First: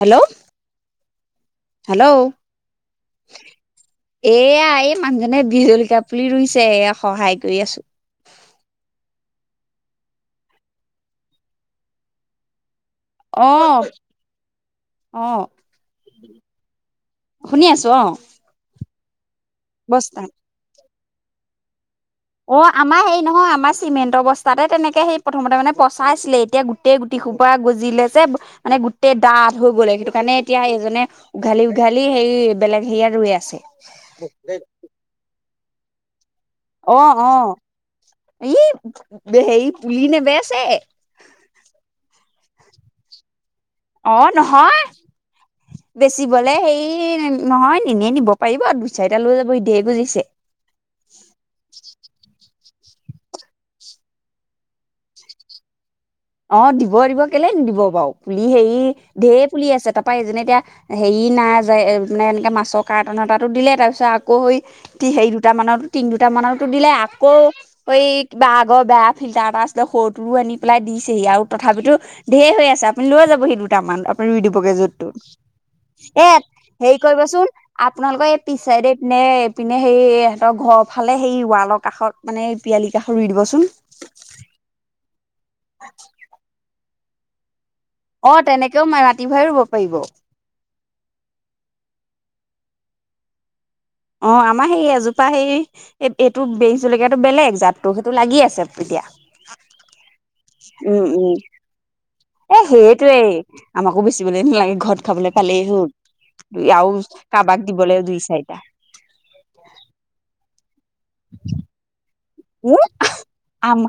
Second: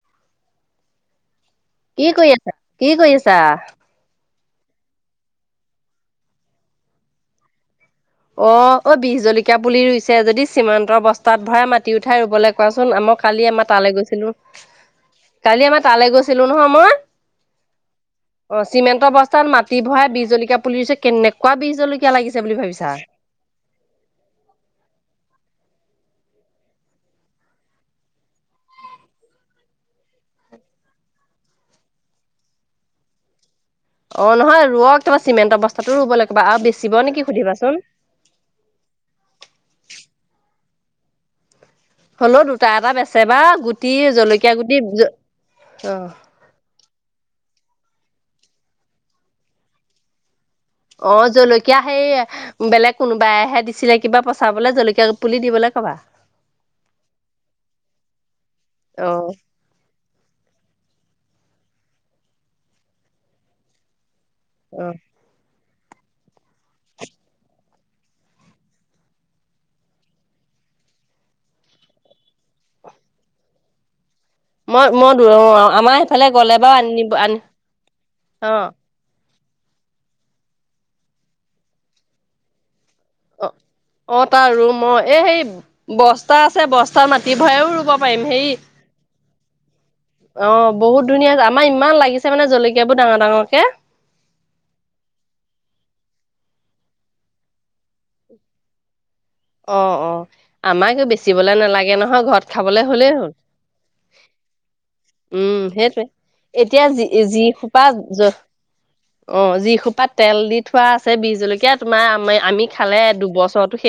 Hello. Hello কি কৰি আছা কি কৰি আছা এয়া এই মানুহজনে বিহলক পুলি ৰুইছে এয়া সহায় কৰি আছো অ অ বিষ জলকীয়া পুলি ৰুইছে যদি সীমান্তৰ বস্তাত ভৰাই মাি উঠাই ৰুবলৈ কোৱাচোন চোন আমাৰ কালি অ আমাৰ তালৈ গৈছিলো অ কালি আমাৰ তালৈ গৈছিলো নহয় মই শুনি আছো অ অ চিমেণ্টৰ াত মাটি ভৰাই বস্তাত বিজ জলকীয়া পুলিছে কেনেকুৱা বজ জলকীয়া লাগিছে অ বুলি ভাবিছা আমাৰ হেৰি নহয় আমাৰ চিমেণ্ট অৱস্থাতে তেনেকে সেই প্ৰথমতে মানে পচাইছিলে এতিয়া গোটেই গুটি খোপা গজিলে যে মানে গোটেই ডাঠ হৈ গ'লে সেইটো কাৰণে এতিয়া এইজনে উঘালি উঘালি সেই বেলেগ হেৰিয়াত ৰৈ আছে অ নহয় ৰক তাৰা চিমেণ্ট অৱস্থাতো ৰব লাগে অ অ ই হেৰি পুলি নেবেছে হলেও দুটা এটা বেচে বা গুটি অ জলকীয়া গুটি নহয় অ', বেচিবলে হেই নহয় নিনে নিব পাৰিব দুই চাৰিটা লৈ যাব ধেৰ গুজিছে অ জলকীয়া সেই বেলেগ কোনোবাইহে দিছিলে কিবা পচাবলৈ জলকীয়া পুলি দিবলৈ কবা অ দিব দিব কেলে নিদিব বাৰু পুলি হেৰি অ', ঢেৰ পুলি আছে তাত পাৰি যেনে এতিয়া হেৰি নাই যোয় মানে এনেকৈ মাছৰ কাৰ্টন এ তটো দিলে তাৰপিছত আক হৈ অ'। সেইৰি দুটামানত তিন দুট মানততো দিলে আকৌ এই কিবা আগৰ বেয়া ফিল্টাৰ এটা আছিলে সৰুটো আনি পেলাই দি দি আৰু তথাপিতো ধঢেৰ হৈ আছে আপুনি লৈ যাব সি দুটামান ৰুই দিবগে মই য'তটো মই দূৰ আমাৰ সেইফালে এ গ'লে বাৰু হেৰি আনিব আনি কৰিবচোন আপোনালোকৰ এই অ পিছাইদ নে পিনে সেই সহঁতৰ ঘৰ ফালে সেই ৱালৰ কাষত মানে এই পিয়ালি কাষত ৰুই অ দিবচোন অ তাৰ ৰুম অ এই সেই বস্তা আছে বস্তা মাটি ভৰাও অ হে তেনেকেও মাটি ভৰাই ৰুব পাৰিব অ বহুত ধুনীয়া আমাৰ ইমান লাগিছে মানে জলকীয়া বোৰ ডাঙৰ ডাঙৰ কে অ আমাৰ সেই এজোপা সেই এই এইটো বংচলকীয়াটো বেলেগ জাততো সেইটো লাগি আছে এতিয়া আহ অ উম আমাকে উম বেচিবলে নালাগে নহয় ঘৰত এ খাবলে হলেই সেইটোৱেই হ'ল আমাকো বেচিবলৈ নালাগে ঘৰত খাবলৈ পালেই উম উ হ'ল সেইটোৱে এতিয়া আৰু যি যি কাৰোবাক খোপা দিবলৈ দুই চাৰিটা অ যিসোপাত তেল দি থোৱা আছে বিজ জলকীয়া তোমাৰ আমাৰ উ আমা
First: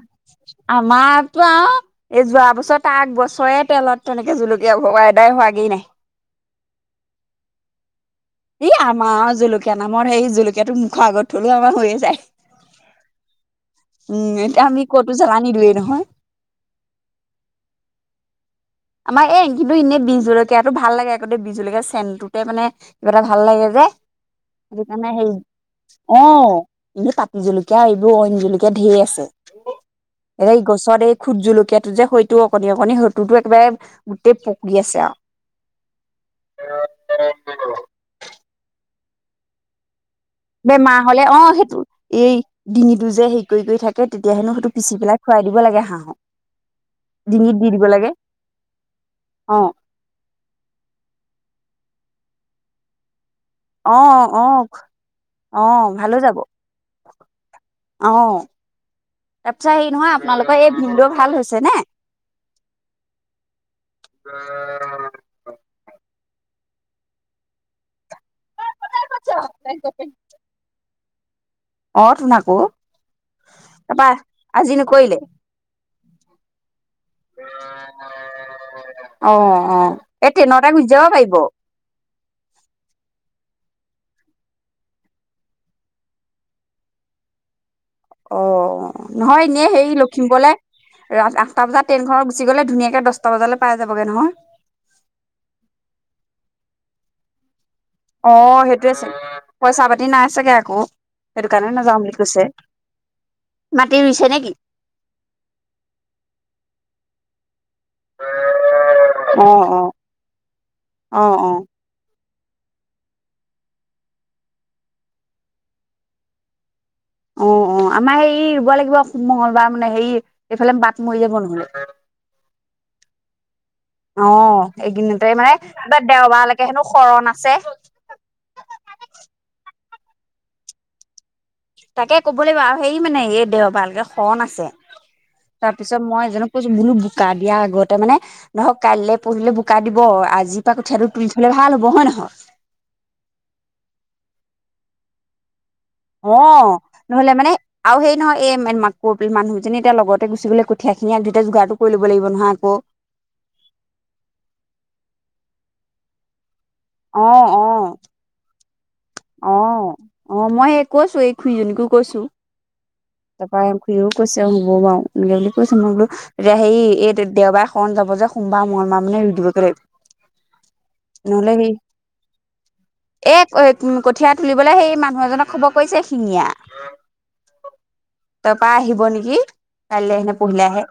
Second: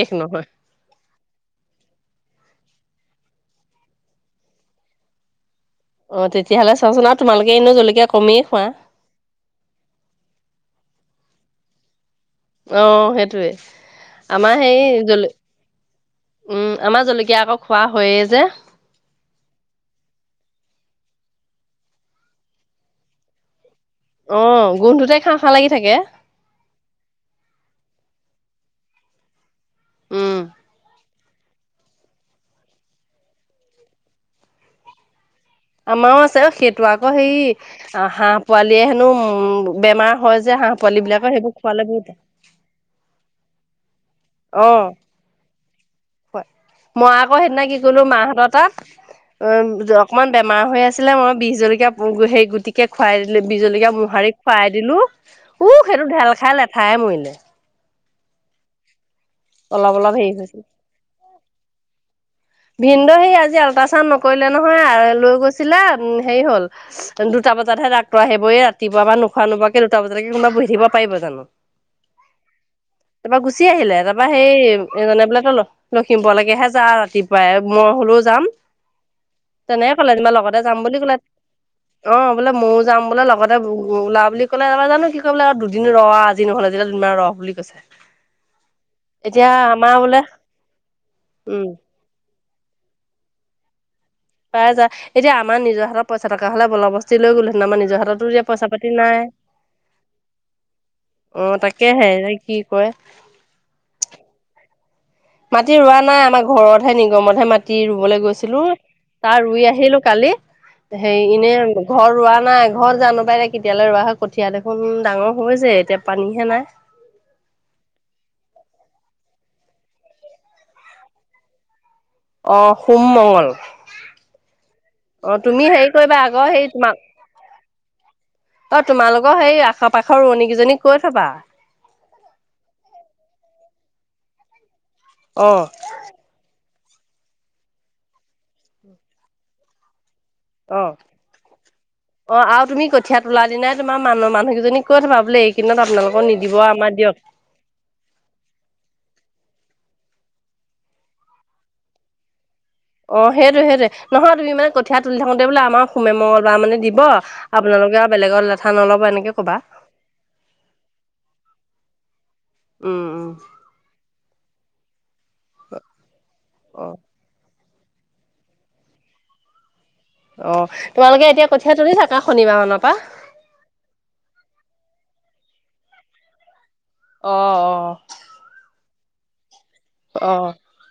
আমাৰতো আৰু এই যোৱা বছৰ ত আগ বছৰে তেলত তেনেকে জুকীয়া ঘা এদাই হোৱাগেই নাহে অ তেতিয়াহ'লে চাচোনা তোমালোকে এনে জলকীয়া কমেই খোৱা এই আমাৰ জলকীয়া নামৰ সেই জলকীয়াটো মুখৰ আগত থলেও আমাৰ হৈয়ে যায় অ সেইটোৱে উম আমাৰ এতিয়া সেই আমি ক'তো জ জ্বালানি দিওঁৱেই নহয় উম আমাৰ জলকীয়া আকৌ খোৱা হয়ে যে আমাৰ এ কিন্তু এনেই বিজ জলকীয়াটো ভাল লাগে আগতে বীজ জলকীয়া চেনটোতে মানে কিবা এটা ভাল লাগে যে অ সেইকাৰণে গোন্ধটোতে সেই খাওঁ খাওঁ লাগি থাকে অ এইবোৰ কতি জলকীয়া এইবোৰ অইন জলুকীয়া কে ধঢেৰ আছে উম এ গছত এই খোট জলকীয়াাতটো যে সতো অকণি অকণনি সততো কিবাৰে গোটেই পকী আছে আৰু আমাৰও আছে সেইটো আকৌ সেই হাঁহ পোৱালিয়ে হেনো উম বেমাৰ হয় যে হাঁহ বেমাৰ পোৱালিব হলে বিলাকে অ সেইবোৰ সেইটো খোৱালে বহুত তাকে তেতিয়াাহেনো অ সেইটো পিচি পেলাই খুৱাই দিব লাগে হাঁহক হয় মই আকৌ ডিঙিত সেইদিনা দি কি দিব কলো লাগে মাহঁতৰ তাক অ অকনমান বেমাৰ হৈ আছিলে মই বিষ জলকীয়া স গুতিকে খুৱাইো বিজলকীয়া অ মোহাৰি অ খুৱাই দিলো অ উ সেইটো ভালো ঢেল যাব খাইল এঠাই মৰিলে অ তাৰপিছত হেৰি অলপ অলপ নহয় হৈছিল আপোনালোকৰ এই ভিনড ভাল হৈছে নে ভিনদ সি আজি আল্ট্ৰাচাউড নকৰিলে নহয় আৰু লৈ গৈছিলা সেই হ'ল দুটা বজাতহে ডাক্তৰ আহিবইে ৰাতিপুৱা বা নোখোৱা নোোৱাকে দুটা বজাতকে কোবা বহি থিব পাৰিব জানো। অ' তোন আকৌ তাৰপৰা গুচি আহিলে তাৰপা আজি সেই নকৰিলে জানে বোলে তো লখিমপুৰলৈকেহে যা ৰাতিপুৱা পাই মই হলেও যাম অ অ তেনেকে ক'লে এই তমা লগতে ট্ৰেইনতে যাম গুচি বুলি যাব ক'লে পাৰিব অ বোলে ময় যাম বোলে লগতে। ত উ ওলা বুলি কলে তাৰাৰ জানো কি কলে আৰু দুদিন ৰ আজি নহ'লে যেতিয়া দুিনমান ৰ বুলি কৈছে। অ' নহয় এতিয়া এনে হেৰি আমাৰ বোলে লখিমপুৰলে ৰা আঠটা উম বজাত ট্ৰেইন খনৰ গুচি গলে ধুনিয়াকে দচটা বজাল পাই যাব পাই যা এতিয়া আমাৰ নিজৰ হাতত পইচা থকা হলে বলৰবস্তি লৈ গলো হেতেন আমাৰ নিজৰ হাততো এতিয়া অ' পইচা পাতি সেইটোয়ে আছিল নাই। পইচা পাতি নাই চাগে আকৌ অ সেইটো কাৰণে নাযাওঁ তাকেহে বুলি এ কৈছে কি কয় মাটি ৰুইছে নে কি। মাটি ৰোৱা নাই আমাৰ ঘৰতহে নিগমতহে মাটি। ৰাতি ৰুবলৈ গৈছিলো তাৰ অ ৰুই অ আহিলো কালি অ সেই অ এনে ঘৰ ৰোৱা। নাই ঘৰত জানো পাই দে কেতিয়ালৈ ৰোৱা হয় কঠীয়া দেখোন ডাঙৰ হৈ যায় এতিয়া পানীহে নাই অ -অ অ' আমাৰ হেৰি ৰুব লাগিব মংগলবাৰ মানে হেৰি এইফালে বাট মৰি যাব নহলে অ সোম মংগল অ অ 'এইকিনতে মানে তুমি হেৰি কিব কৰিবা দেওবাৰলৈৈকে হেনো শৰণ আছে ত তোমালোকৰ সেই আশ পাশৰ ৰোৱনী কেইজনীক কৈ থবা তাকে কব লাগিব আৰু হেৰি মানে এই দেওবালকে শন আছে অ তাৰপিছত মই যো। বোলো বোকা দিয়া আগতে মানে ধৰক কাইলৈ পঢ়িলে বোকা দিব। আজিৰ পৰা অ কঠিয়াটো তুলি থলে ভাল হ'ব হয় নহয় অ আৰু তুমি কঠিয় তোলা দিনাই তোমাৰ মানুহৰ মানুহ। জনী ক'ত ভাবিলে। অ' নহলে মানে আৰু সেই নহয় এই মাক ক মানুহ যে এতিয়া লগতে গুচি গলে কঠীয়াখিনি এক দুইাই যোগাৰো কৰিব লাগিব নহয় আকৌ অ'সেইটো সেইটোয়ে নহয় তুমি মানে কঠীয়াাত তুলি থাকোতে বোলে আমাৰ সোমে মঙল বা মানে দিব অ অ আপোনালোকে আৰু বেলেগত লেথা ন অলপ। অ -অ মই স কৈছো এই খুৰিজনীকো কৈছো উম উম তাৰপৰা ঘুও কৈছেবাও বুলি কৈছে মই বোলো হেই অ এই দেওবাৰ ফন যাব যে সোমবাৰ মঙলবাৰ মানে ৰুই দিব লাগিব অ' তোমালোকে এতিয়া কঠীয়া তুলি থাকা শনিবাৰ মনৰ পৰা এ কঠীয়া তুলিবলৈ সেই মানুহ এজনক খবৰ কৰিছে শিঙীয়া অ- অ তাৰপা আহিব নেকি কাইলৈ আহে অ নে পঢহিলে আহে।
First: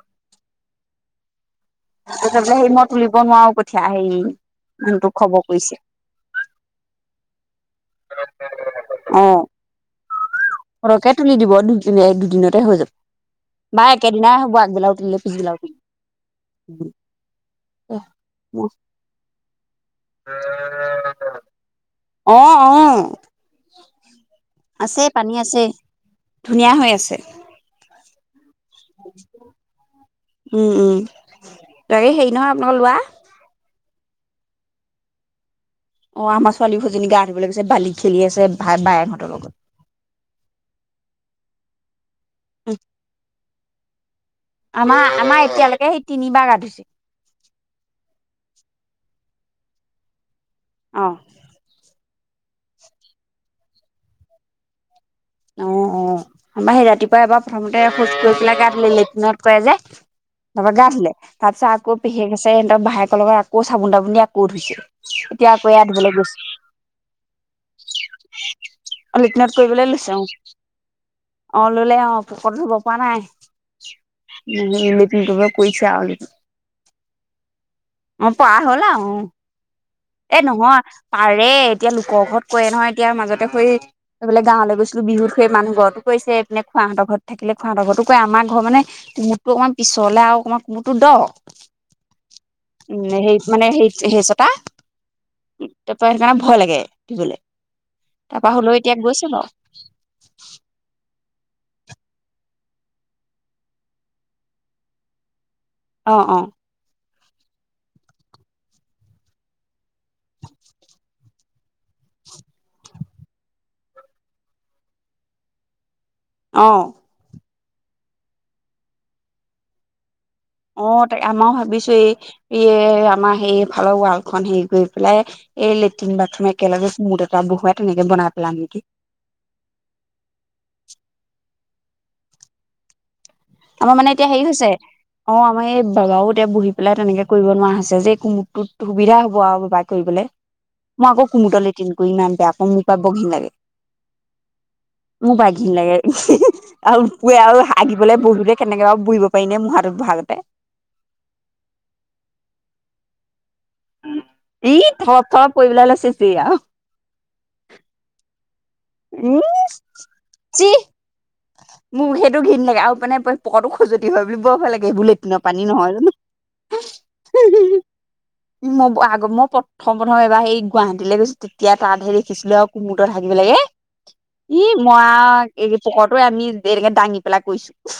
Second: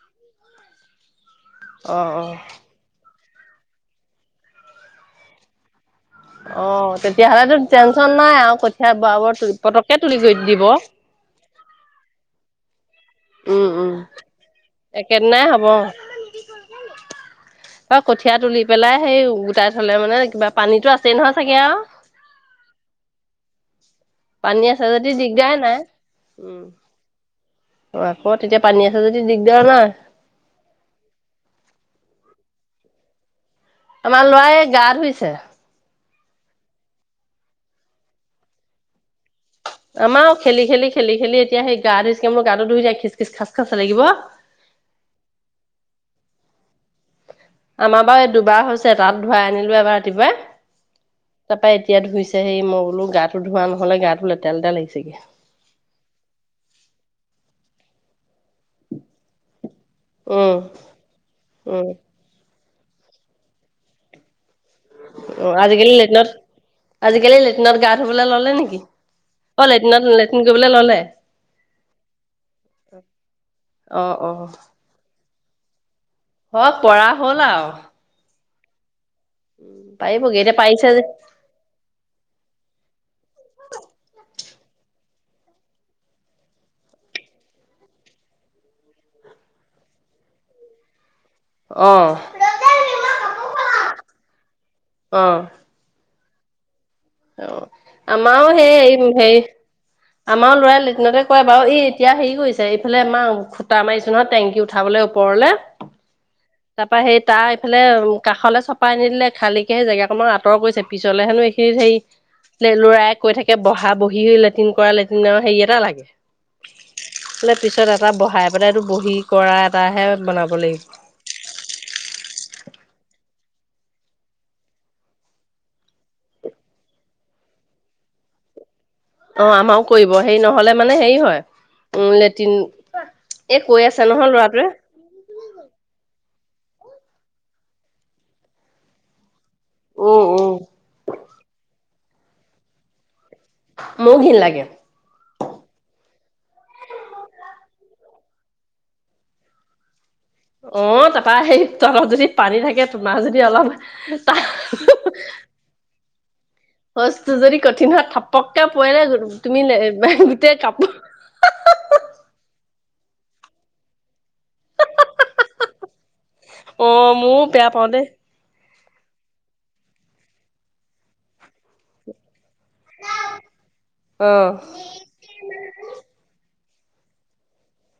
অ অ তে বলে সেই মই তুলিব নোৱাৰো কঠিয়া সেই যোনটোোক খবৰ কৰিছে। অ' তেতিয়াহ'লেো টেনশচন নাই আৰু কঠীয়া বৰা অ বৰ পতককে তুলি গৈ দি সৰহকে তুলি দিব দুদিনে দুদিনতে হৈ যাব। উম বা -উম একেদিনাই হ'ব আগবেলাও তুলিলে একেদিনাই পিছবেলাও হব তুলিলে অ' কঠিয়া তুলি পেলাই সেই তাইত হলে মানে কিবা পানীতো আছেই নহয় চাগে আৰু। অ অ পানী আছে যদি পানী দিগদাৰ আছে নাই উম। ধুনীয়া হৈ আছে অ 'আকৌ তেতিয়া পানী আছে যদি দিগদাৰ নাই উম উম তাকে হেৰি নহয় আপোনাক লোৱা। আমাৰ লৰাই গা ধুইছে। অ' আমাৰ ছোৱালী দুজনী গা ধুবলৈ গৈছে বালি খেলি আছে ভাল পাই বায়েহঁতৰ লগত আমাৰ খেলি খেলি খেলি খেলি এতিয়া সেই গা ধুইচকে মোৰ গাটো ধুই যায় খিচ খিচ খাচ খাচা লাগিব। আমাৰ আমাৰ এতিয়ালৈকে সেই তিনিবাৰ গা ধুইছে। আমাৰ বাৰু এই দুবাৰ হৈছে তাত ধুৱাই আনিলো এবাৰ ৰাতিপুৱাই। অ তাৰপা এতিয়া ধুইছে হেই মই বোলো গাটো ধুৱা নহলে গাটো লেতেৰা লেতেৰা লাগিছেগে অ -অ আমাৰ সেই ৰাতিপুৱা এবাৰ প্ৰথমতে খোজ কৰি পেলাই লেট্ৰিনত কৰে যে উম তাৰপৰা গা ধুলে, তাৰ পিছত উম আকৌ পেহীয়ে কৈছে, সিহঁতৰ ভায়েকৰ লগত আকৌ চাবোন-তাবোন দি কৌ ধুইছে, অ এতিয়া আকৌ এয়া আজিকালি ধুবলৈ লেট্ৰিনত গৈছে। আজিকালি লেটিনত গা ধুবলৈ ল'লে নেকি, লেট্ৰিনত অ' কৰিবলৈ লৈছে অ লেটিনত-লে অ', ল'লে অ', পুকৰটো ধুব পৰা নাই। অ [unintelligible] কৰিছে আৰু লেটিন। অ', পৰা হ'ল আৰু। অ পৰা হ'ল আৰু, উম। এ পাৰিবগে এতিয়া পাৰিছে নহয়, যে পাৰে এতিয়া লোকৰ ঘৰত কৰে নহয়, এতিয়া মাজতে এই এইফালে গাৱলৈ গৈছিলো বিহুত, সেই মানুহ ঘৰতো কৰিছে, এইপিনে খুৰাহঁতৰ ঘৰত থাকিলে খুৰাহঁতৰ ঘৰতো কৰে, আমাৰ ঘৰত মানে কোমোডটো অকণমান পিছলে আৰু অকণমান কোমোদটো দ অ উম, হেৰিত মানে হেৰিত, সেইচটা অ'। সেইটোকাৰণে ভয় লাগে। ধুবলৈ অ', আমাৰো তাৰপৰা হ'লেও এতিয়া সেই গৈছে হেৰি আমাৰো ল'ৰাই লেটিনতে কৰে বাৰু, এই এতিয়া হেৰি কৰিছে, এইফালে আমাৰ খুটা মাৰিছো নহয় টেংকি উঠাবলৈ, ওপৰলে অ' অ'। তাৰপা সেই তাৰ এইফালে কাষলৈ চপাই নিদিলে, খালীকে সেই জেগাকনত আঁতৰ কৰিছে, পিছলে হেনো এইখিনিত হেৰি ল'ৰাই কৈ থাকে বহা-বহি লেট্ৰিন কৰা লেট্ৰিনৰ হেৰি এটা লাগে। অ' বোলে পিছত এটা বহাই পেলাই এইটো বহি কৰা এটাহে বনাব লাগিব। অ', তাক-আমাৰো ভাবিছো এই, এই আমাৰ হেৰি ফালৰ ৱালখন হেৰি কৰি পেলাই, এই লেট্ৰিন বাথৰুম একেলগে কুমুদ এটা বহুৱাই তেনেকে বনাই পেলাম নেকি। অ', আমাৰো কৰিব, হেৰি নহ'লে মানে হেৰি হয়, উম, লেটিন আমাৰ মানে এতিয়া হেৰি হৈছে, অ' আমাৰ এই বাবাও বহি পেলাই তেনেকে কৰিব নোৱাৰা হৈছে যে, এই কুমুডটোত সুবিধা হ'ব বাবাই উম, কৰিবলে, উম। মই আকৌ কুমুদট লেটিন কৰি ইমান বেয়া পাওঁ, মোৰ পাই বোৰ ঘিণ লাগে। মোৰো ঘিণ লাগে। মোৰ পৰা ঘিন লাগে আৰু পুৱে আৰু হাগিবলৈ বহোতে কেনেকে বাৰু বহিব পাৰি নে মুঢ়াটোত বহা গতে। অ', তাৰপৰা সেই তলত যদি পানী থাকে, তোমাৰ যদি অলপ ই থৰপ থৰপ পৰিবলৈ লৈছে যি আৰু শৌচটো যদি কঠিন হয়, ঠপক কে উম পৰিলে তুমি লে-গোটেই যি কাপোৰ মোক সেইটো ঘিণ লাগে আৰু মানে পকৰটো খজতি হয় বুলি বৰ ভয় লাগে, এইবোৰ লেটিনৰ পানী নহয় জানো। অ', মইও বেয়া পাওঁ দেই। মই আগ-মই প্ৰথম প্ৰথম এবাৰ সেই গুৱাহাটীলৈ গৈছিলোঁ, তেতিয়া তাতহে দেখিছিলো আৰু কুমুদত হাগিব লাগে। অ ই মই আৰু, এই পকৰটো আমি এনেকে দাঙি পেলাই কৰিছো।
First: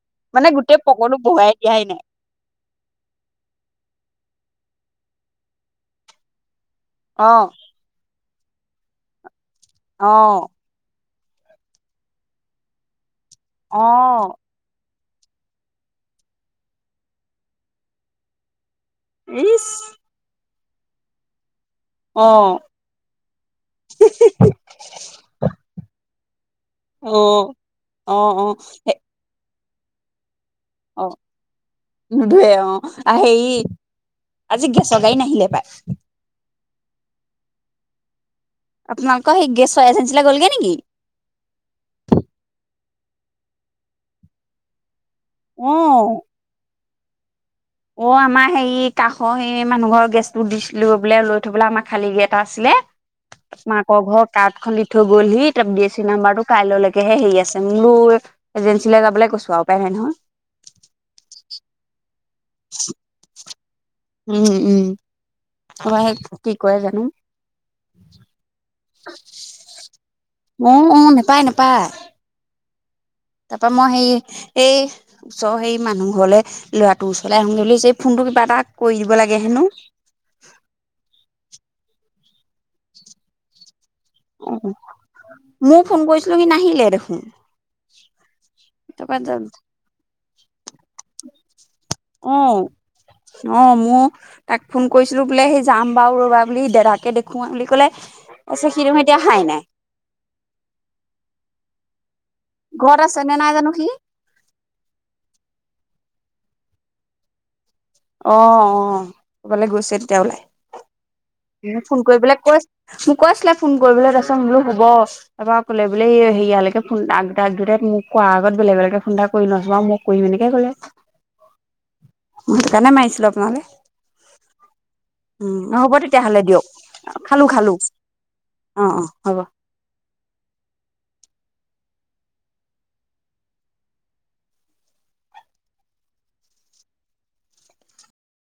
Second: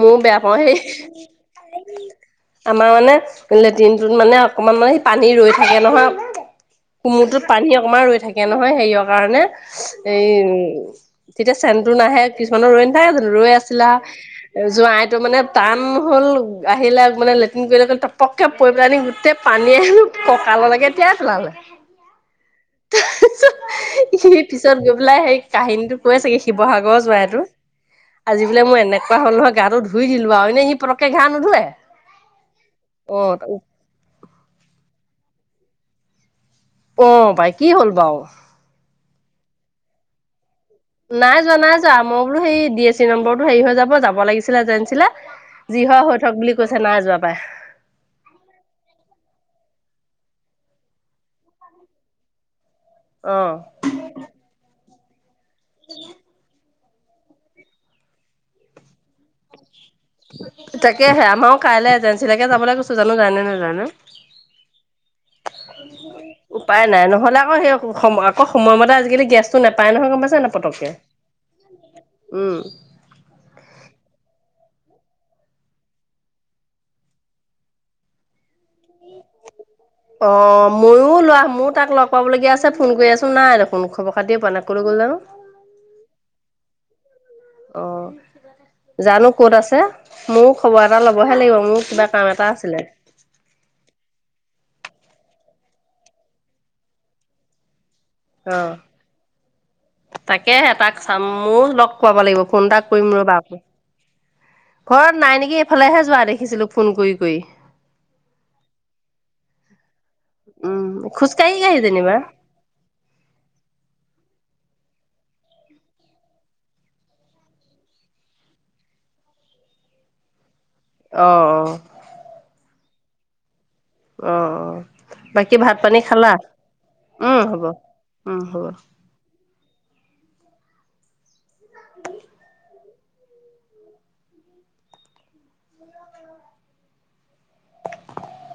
ময়ো বেয়া মানে পাওঁ সেই গোটেই পকৰটো বহুৱাই দিয়াই নাই। আমাৰ মানে লেট্ৰিনটোত মানে অকমান মানে, সেই পানী ৰৈ থাকে নহয় অক অ কুমুদটোত পানী অকমান ৰৈ থাকে নহয়, হেৰিয়ৰ কাৰণে, অ এই তেতিয়া চেনটো নাহে, কিছুমানৰ ৰৈ নাথাকে জানো, ৰৈ আছিলে অ আৰু, জোঁৱাই এইটো মানে টান হ'ল, আহিলে মানে লেট্ৰিন কৰিলে, টপককে কৰি পেলাইনি গোটেই ইচ পানীয়ে কঁকাললৈকে তিয়াই পেলালে। অ'। সি পিছত গৈ পেলাই সেই কাহিনীটো কৈছেগে, শিৱসাগৰৰ অ জোঁৱাইটো। অ অ আজি বোলে মই এনেকুৱা হ'ল নহয়, গাটো ধুই দিলো আৰু, এনেই সি অ পতককে গা নুধুৱে। নুধুৱে, অ', আৰু হেৰি, আজি গেছৰ গাড়ী নাহিলে পাই। অ' পাই, কি হ'ল বাও? আপোনালোকৰ সেই গেছৰ এজেঞ্চিলৈ গ'লগে নেকি? নাই যোৱা নাই যোৱা, মই বোলো সেই ডি এছ চি নম্বৰটো হেৰি হৈ যাব, যাব লাগিছিলে এজেঞ্চিলে যি হয় অ হৈ থক বুলি কৈছে, নাই যোৱা পাই। অ', আমাৰ হেৰি, কাষৰ সেই মানুহ ঘৰৰ গেছটো দিছিলে-বোলে লৈ থ'বলে আমাৰ খালী গেছ এটা আছিলে। অঁ মাকৰ ঘৰৰ কাৰ্ড খ দি থৈ গ'লহি তাৰ ডি এ চি নাম্বাৰতটো কাইলৈ ল তেহে হেৰি আছে মোৰ বো এজেঞ্চীৈ যাবলৈ কৈছো আৰু উপায় নাই নহয় তাকেহে আমাৰো কাইলৈ এজেঞ্চীিলৈকে যাবলৈ কৈছো জানো জানে নোজানে উম উম কি কৰে উপায় জানো নাই নহলে আকৌ সেই সম আকৌ সময়মতে আজিকালি গেছতটো নাপায় নহয় গম পাচান উম উম নোপায় নাপায় উম সেই ওচৰ সেই মানুহ ঘৰলৈ ল'ৰাটোৰ ওচৰলৈ আহোঁ ধলি যে এই ফোনটো কিবা এটা কৰি দিব লাগে হেনো অ ময়ো লোৱা ময় তাক লগ পাবলগীয়া আছে ফোন কৰি আছো নাই দেখ অ ময় ফোন কৰিছিলো কি নাহিলে দেখোন অ তাৰপৰা জানো কত আছে মোৰ খবৰ এটা লবহে লাগিব মোক অ অ ম তাক ফোন কৰিছিলো বোলে সেই যাম বাাৰু ৰ'বা বুলি দোদাকে দেখোৱা বুলি কলে অ তাৰপিছত সি দেখোন এতিয়া অহাই নাই তাকে তাক চাম মোৰ লগ পাব লাগিব ফোন এটা ঘৰত কৰিম আছে ৰব নে নাই আকো জানো সি ঘৰত নাই নেকি এইফালেহে যোৱা দেখি দেখিছিলো ফোন কৰি কৰি অ অ ক'বালৈ গৈছিল তেওঁ ওলাই উম খোজকাঢ়ি কাঢ়ি ফোন যেনিবা কৰিব কৈ মোক কৈছিলে ফোন কৰিবলৈ তছলো হ'ব এাৰ কোলে বোলে এই হেয়ালৈকে ফোন এক দুটাই মোক কোৱাৰ আগত বেলেগ বেলেগে ফোন এটা কৰি ন যোৱা মোক কৰিম এনেকে গ'লে আহ আহ কেনে মাৰিছিলোঁ আপোনালৈ অ অ বাকী ভাত হ'ব পানী খালা তেতিয়াহ'লে দিয়ক উম খালো হ'ব খালো উম হ'ব অ অ হ'ব